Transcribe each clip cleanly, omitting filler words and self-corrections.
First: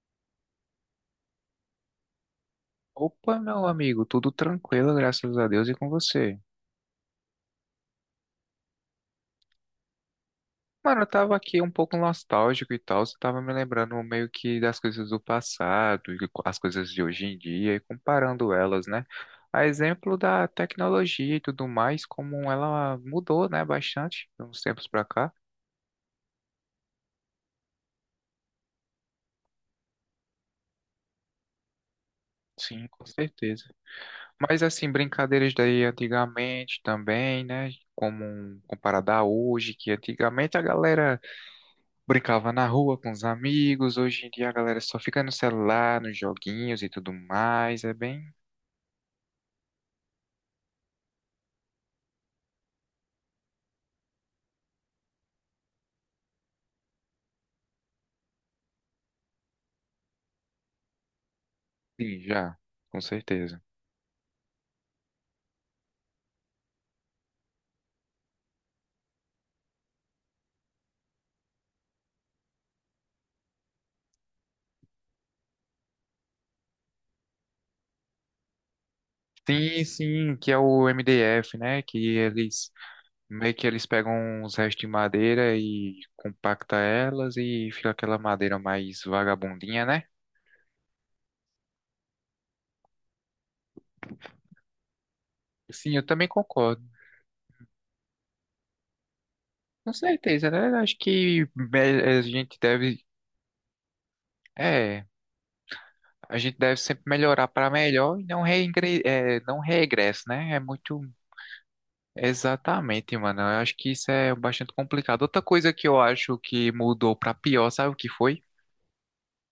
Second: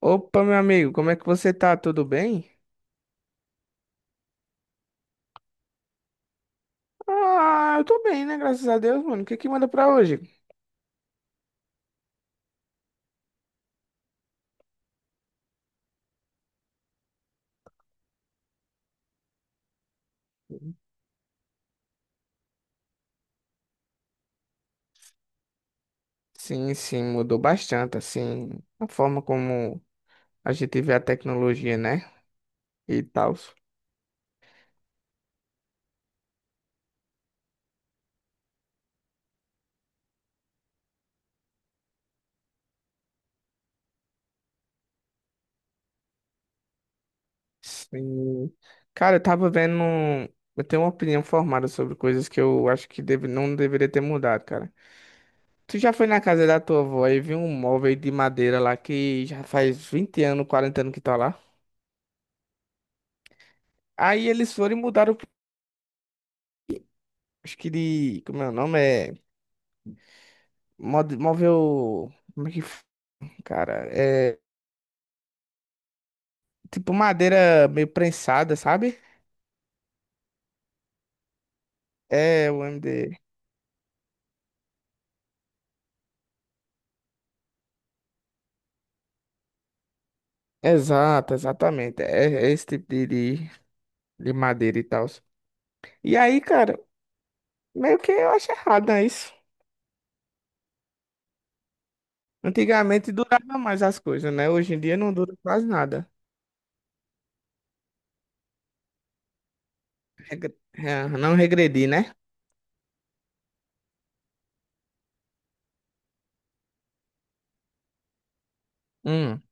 Opa, meu amigo, como é que você tá? Tudo bem? Opa, meu amigo, tudo tranquilo, graças a Deus e com você. Ah, eu tô bem, né? Graças a Deus, mano. O que que manda pra hoje? Mano, eu tava aqui um pouco nostálgico e tal, você tava me lembrando meio que das coisas do passado, e as coisas de hoje em dia e comparando elas, né? A exemplo da tecnologia e tudo mais, como ela mudou, né, bastante de uns tempos pra cá. Sim, sim, mudou bastante, assim, a forma como a gente vê a tecnologia, né? Sim, E com tal. certeza. Mas assim, brincadeiras daí antigamente também, né? Como comparada a hoje, que antigamente a galera brincava na rua com os amigos. Hoje em dia a galera só fica no celular, nos joguinhos e tudo mais. É bem. Sim. Cara, eu tava vendo. Eu tenho uma opinião formada sobre coisas que eu acho que não deveria ter mudado, cara. Tu já foi na casa da tua avó e viu um móvel de madeira lá que já faz 20 anos, 40 anos que tá lá? Sim, já, com certeza. Aí eles foram e mudaram. Acho que de. Como é o nome? Móvel. Como é que. Cara, é. Tipo madeira meio prensada, sabe? Sim, sim, que é o MDF, né? Que É, o eles MD. meio que eles pegam uns restos de madeira e compacta elas e fica aquela madeira mais vagabundinha, né? Exato, exatamente. É, é esse tipo de madeira e tal. Sim, eu E também aí, cara, concordo. meio que eu acho errado, né? Isso. Com certeza, né? Acho que a gente deve, Antigamente durava mais as coisas, né? Hoje em dia é, não dura quase nada. a gente deve sempre melhorar para melhor e não não regresso, né? É muito. É, não regredi, né? Exatamente, mano. Eu acho que isso é bastante complicado. Outra coisa que eu acho que mudou pra pior, sabe o que foi? Hum.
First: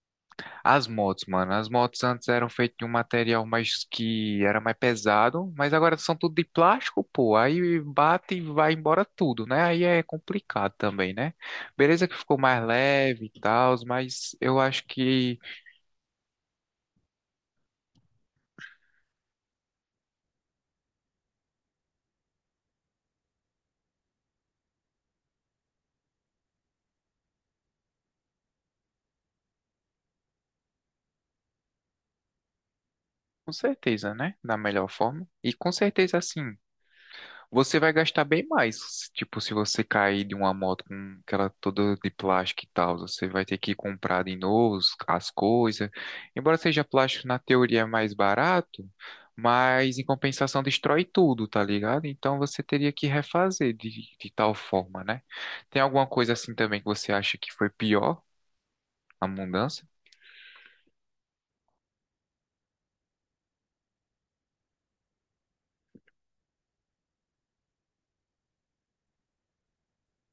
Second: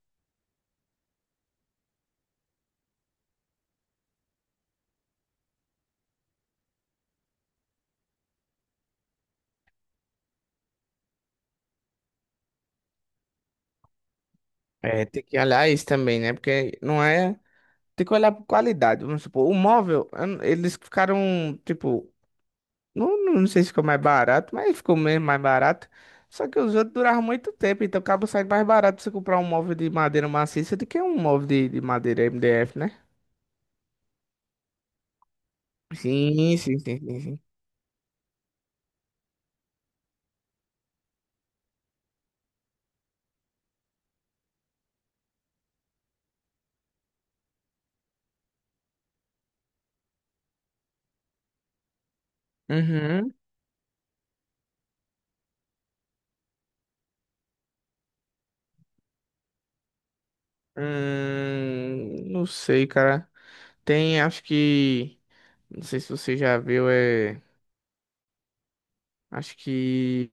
As motos, mano. As motos antes eram feitas de um material mais que era mais pesado, mas agora são tudo de plástico, pô. Aí bate e vai embora tudo, né? Aí é complicado também, né? Beleza que ficou mais leve e tal, mas eu acho É, tem que que olhar isso também, né? Porque não é. Tem que olhar por qualidade. Vamos supor, o móvel, eu não- eles ficaram, tipo, não, não sei se ficou mais barato, mas ficou mesmo mais barato. Só que os outros duravam muito tempo, então acaba saindo mais barato você comprar um móvel de madeira maciça do que um móvel de madeira MDF, né? com certeza, né? Da melhor forma. E com certeza, assim. Sim, sim, sim, sim, sim. Você vai gastar bem mais, tipo, se você cair de uma moto com aquela toda de plástico e tal, você vai ter que comprar de novo as coisas. Embora seja plástico na teoria é mais barato, mas em compensação destrói tudo, tá ligado? Então você teria que Uhum. refazer de tal forma, né? Tem alguma coisa assim também que você acha que foi pior a mudança? Não sei, cara. Tem, acho que. Não sei se você já viu. Acho que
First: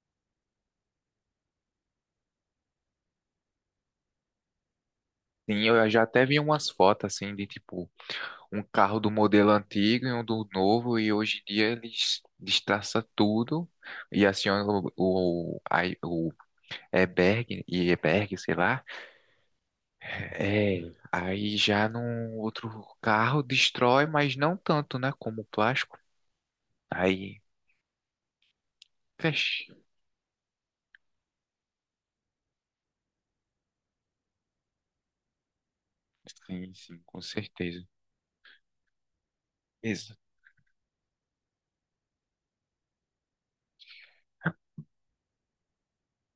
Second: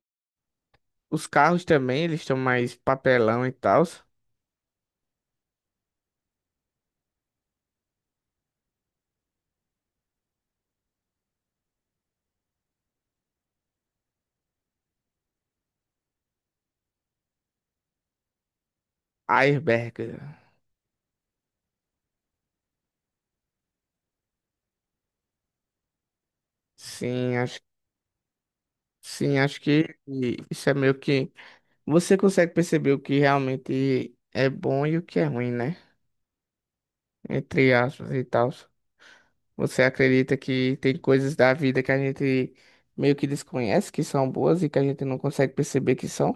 os carros também, eles estão mais papelão e tal. Sim, eu já até vi umas fotos assim de tipo um carro do modelo antigo e um do novo, e hoje em dia eles destraçam tudo e acionam o airbag, e airbag, sei lá. Airbag. É, aí já num outro carro destrói, mas não tanto, né, como o plástico. Sim, Aí, acho, sim, acho fecha. que isso é meio que. Você consegue perceber o que realmente é bom e o que é ruim, né? Sim, sim, com Entre certeza. aspas e tal. Você Ex acredita que tem coisas da vida que a gente meio que desconhece que são boas e que a gente não consegue perceber que são?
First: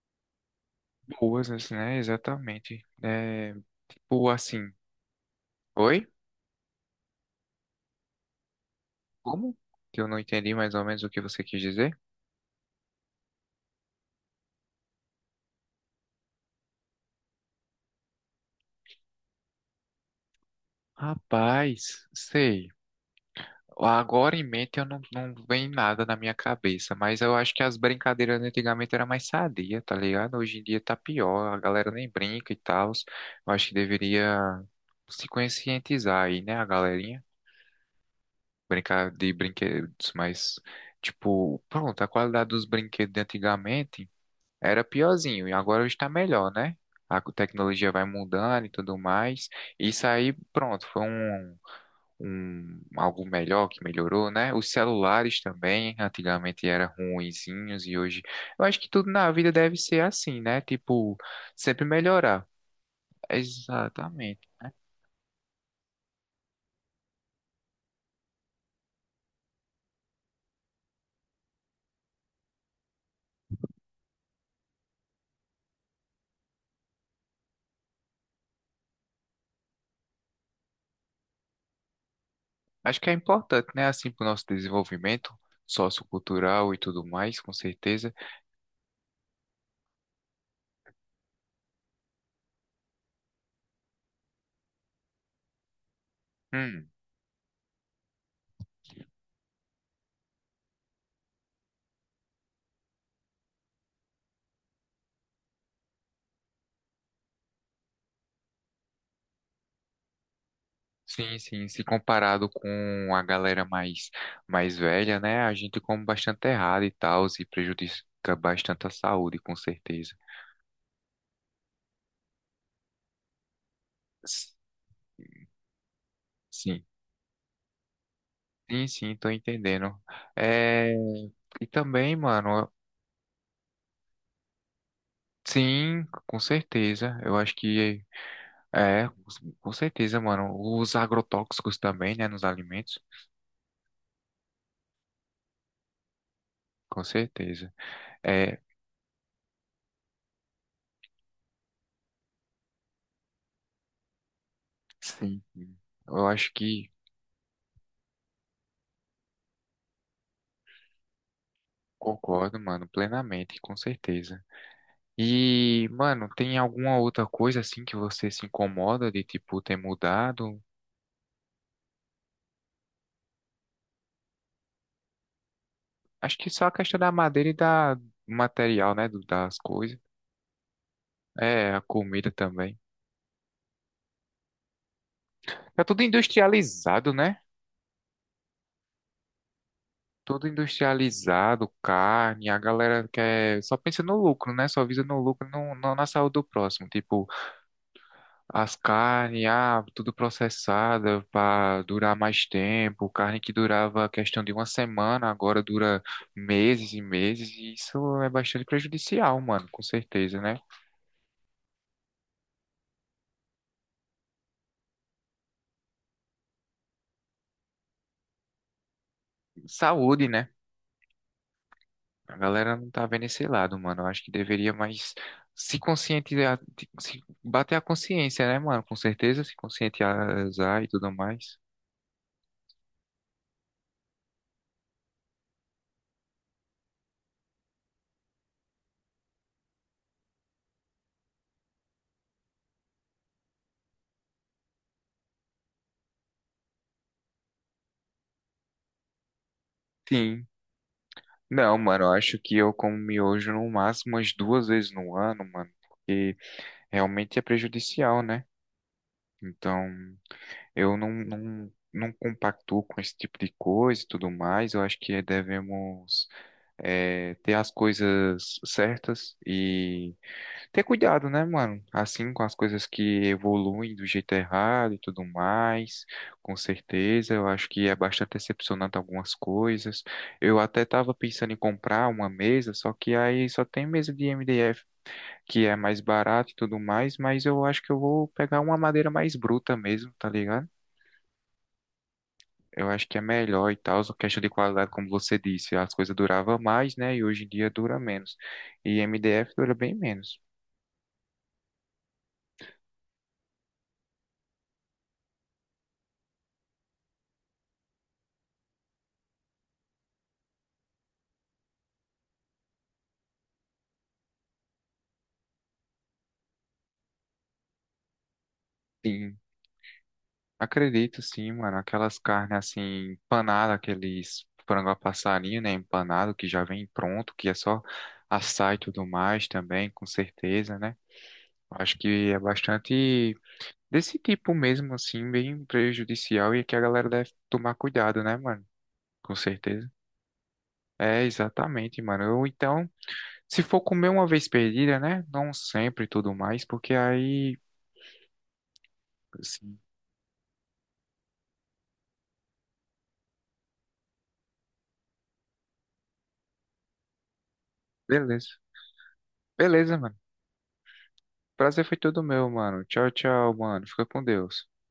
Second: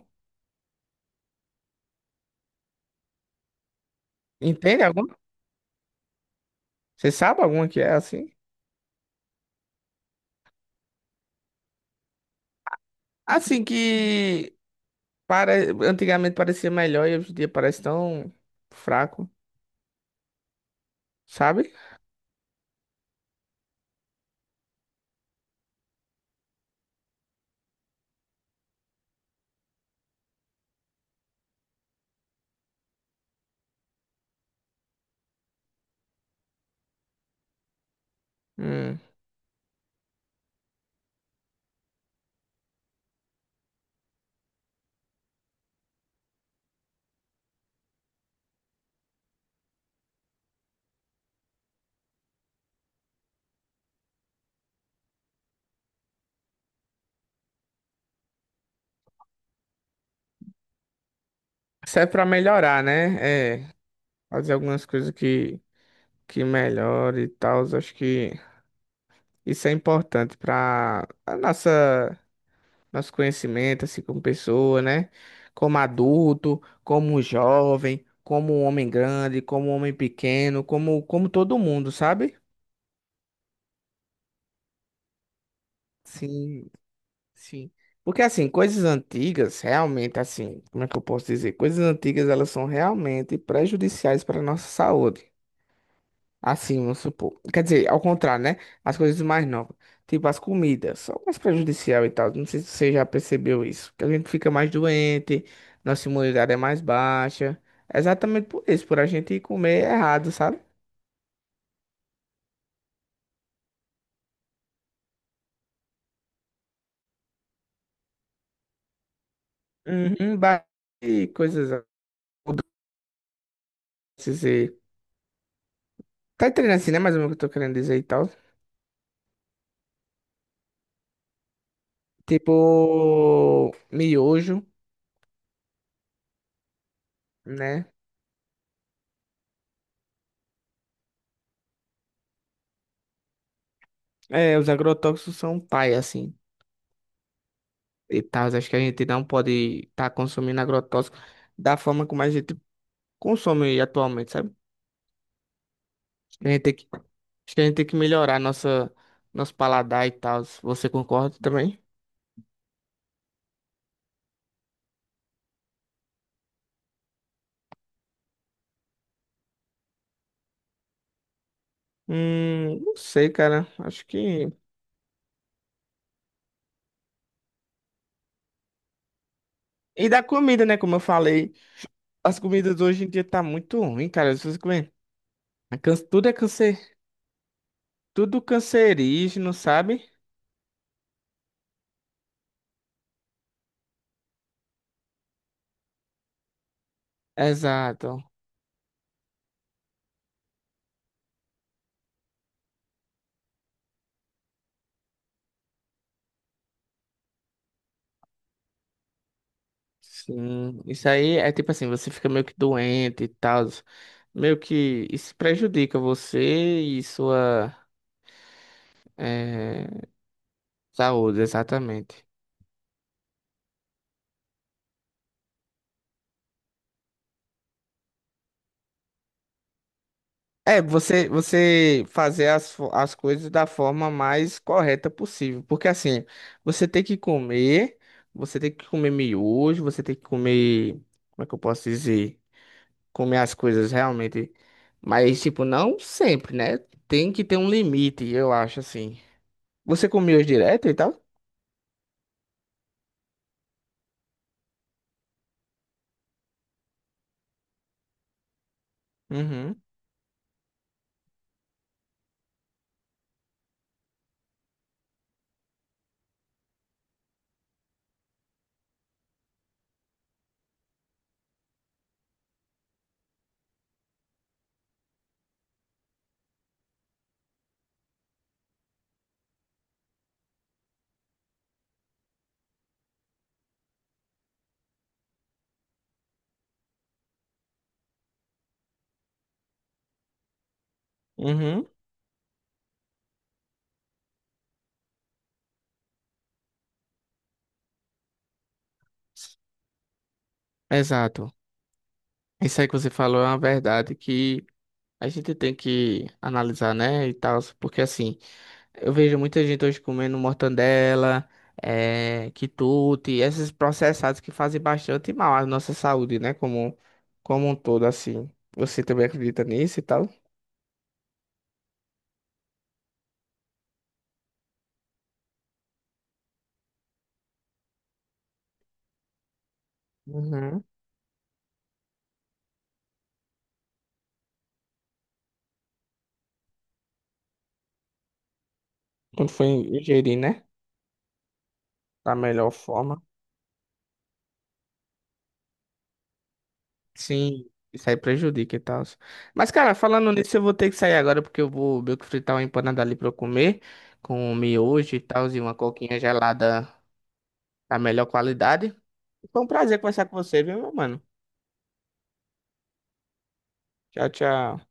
Boas, assim, né? Exatamente. É, tipo assim, Entende alguma? oi? Você sabe alguma que é assim? Como? Que eu não entendi mais ou menos o que você quis dizer. Assim que para... antigamente parecia melhor e hoje em dia parece tão fraco, sabe? Rapaz, sei. Agora em mente eu não vem nada na minha cabeça, mas eu acho que as brincadeiras antigamente era mais sadia, tá ligado? Hoje em dia tá pior, a galera nem brinca e tal. Eu acho que deveria se conscientizar aí, né, a galerinha? Hum. Brincar de brinquedos, mas, tipo, pronto, a qualidade dos brinquedos de antigamente era piorzinho e agora está melhor, né? A tecnologia vai mudando e tudo mais. Isso aí, pronto, foi algo melhor que melhorou, né? Os celulares também, antigamente eram ruinzinhos e hoje eu acho que tudo na vida deve ser assim, né? Tipo, sempre Serve pra melhorar. melhorar, né? É, Exatamente. fazer algumas coisas que. Que melhore e tal. Acho que isso é importante para a nossa nosso conhecimento, assim, como pessoa, né? Como adulto, como jovem, como homem grande, como homem pequeno, como todo mundo, sabe? Acho que é importante, né? Assim, para o nosso desenvolvimento Sim, sociocultural e tudo mais, com sim. certeza. Porque assim, coisas antigas, realmente assim, como é que eu posso dizer? Coisas antigas, elas são realmente prejudiciais para a nossa saúde. Assim, Hum, vamos supor. Quer dizer, ao contrário, né? As coisas mais novas. Tipo, as comidas são mais prejudicial e tal. Não sei se você já percebeu isso. Que a gente fica mais doente, nossa imunidade é mais baixa. É exatamente por isso, por a gente comer errado, sabe? sim, sim. Se comparado com a galera mais velha, né? A gente come bastante errado e tal, e prejudica bastante a saúde, com certeza. Uhum, ba- e coisas. doces S- e- Tá entendendo Sim. assim, né? Mais ou menos o que eu tô querendo dizer e tal. Sim, sim, tô entendendo. É, e também, mano, Tipo, miojo, sim, com certeza. Eu acho né? que é, com certeza, mano. Os agrotóxicos também, né, nos alimentos, É, os agrotóxicos são pai, assim. com certeza. E tal. É, Acho que a gente não pode estar consumindo agrotóxico da forma como a gente consome atualmente, sabe? sim, sim. Eu acho que Acho que a gente tem que melhorar nosso paladar e tal. Você concorda também? concordo, mano, plenamente, com certeza. E, mano, tem alguma outra coisa assim que você se incomoda de tipo ter mudado? Não sei, cara. Acho que. Acho que só a questão da madeira e da do material, né, das coisas. E da comida, né? Como eu falei, É, a comida as também. comidas hoje em dia tá muito ruim, cara. Se você comer. Tá tudo Tudo é cancer, industrializado, né? tudo cancerígeno, sabe? Tudo industrializado, carne, a galera quer, só pensa no lucro, né? Só visa no lucro, não na saúde do próximo. Tipo, Exato. as carnes, ah, tudo processada para durar mais tempo. Carne que durava questão de uma semana, agora dura meses e meses. E isso é bastante prejudicial, mano, com certeza, né? Sim, isso aí é tipo assim, você fica meio que doente e tal, meio que isso prejudica você e sua eh, Saúde, né? saúde, exatamente. A galera não tá vendo esse lado, mano. Eu acho que deveria mais se conscientizar, se bater a consciência, né, mano? Com certeza, se É, conscientizar e tudo mais. você fazer as, as coisas da forma mais correta possível, porque assim, você tem que comer, você tem que comer miojo, você tem que comer, como é que eu posso dizer? Comer as coisas realmente, mas tipo, não sempre, né? Tem que ter um limite, eu acho assim. Você comia hoje Sim. direto e tal? Não, mano, eu acho que eu como miojo no máximo umas duas vezes no ano, mano, porque realmente é prejudicial, né? Uhum, Então, eu não compactuo com esse tipo de coisa e tudo mais. Eu acho que devemos ter as coisas certas e ter cuidado, né, mano? Assim, com as coisas que evoluem do jeito errado e tudo mais, com certeza. Eu acho que é bastante decepcionante algumas coisas. Eu até tava pensando em comprar uma mesa, só que aí só tem mesa de MDF, que é mais barato e tudo mais, mas eu acho que eu vou pegar uma madeira mais bruta mesmo, tá ligado? uhum. Eu acho que é melhor e tal, só questão de qualidade, como você disse, as coisas duravam mais, né? E hoje em dia dura menos. E MDF dura bem menos. Exato. Isso aí que você falou é uma verdade que a gente tem que analisar, né? E tal, porque assim, eu vejo muita gente hoje comendo mortandela, é, quitute, esses processados que fazem bastante mal à nossa saúde, né? Como, como um todo, assim. Você também acredita nisso e tal? Acredito sim, mano. Aquelas carnes assim, empanada, aqueles frango a passarinho, né? Empanado, que já vem pronto, que é só assar e tudo mais também, com certeza, Uhum. né? Acho que é bastante desse tipo mesmo, assim, bem prejudicial e que a galera deve tomar cuidado, né, mano? Com Quando foi certeza. ingerir, né? É, exatamente, Da mano. Ou melhor então, forma. se for comer uma vez perdida, né? Não sempre e tudo mais, porque aí, Sim, isso aí prejudica e tal. Mas, assim, cara, falando nisso, eu vou ter que sair agora porque eu vou meio que fritar uma empanada ali pra eu comer, com um miojo e tal, e uma coquinha gelada da melhor beleza. qualidade. Foi um Beleza, prazer mano. conversar com você, viu, meu mano? Prazer foi todo meu, mano. Tchau, tchau, mano. Fica com Tchau, Deus. tchau.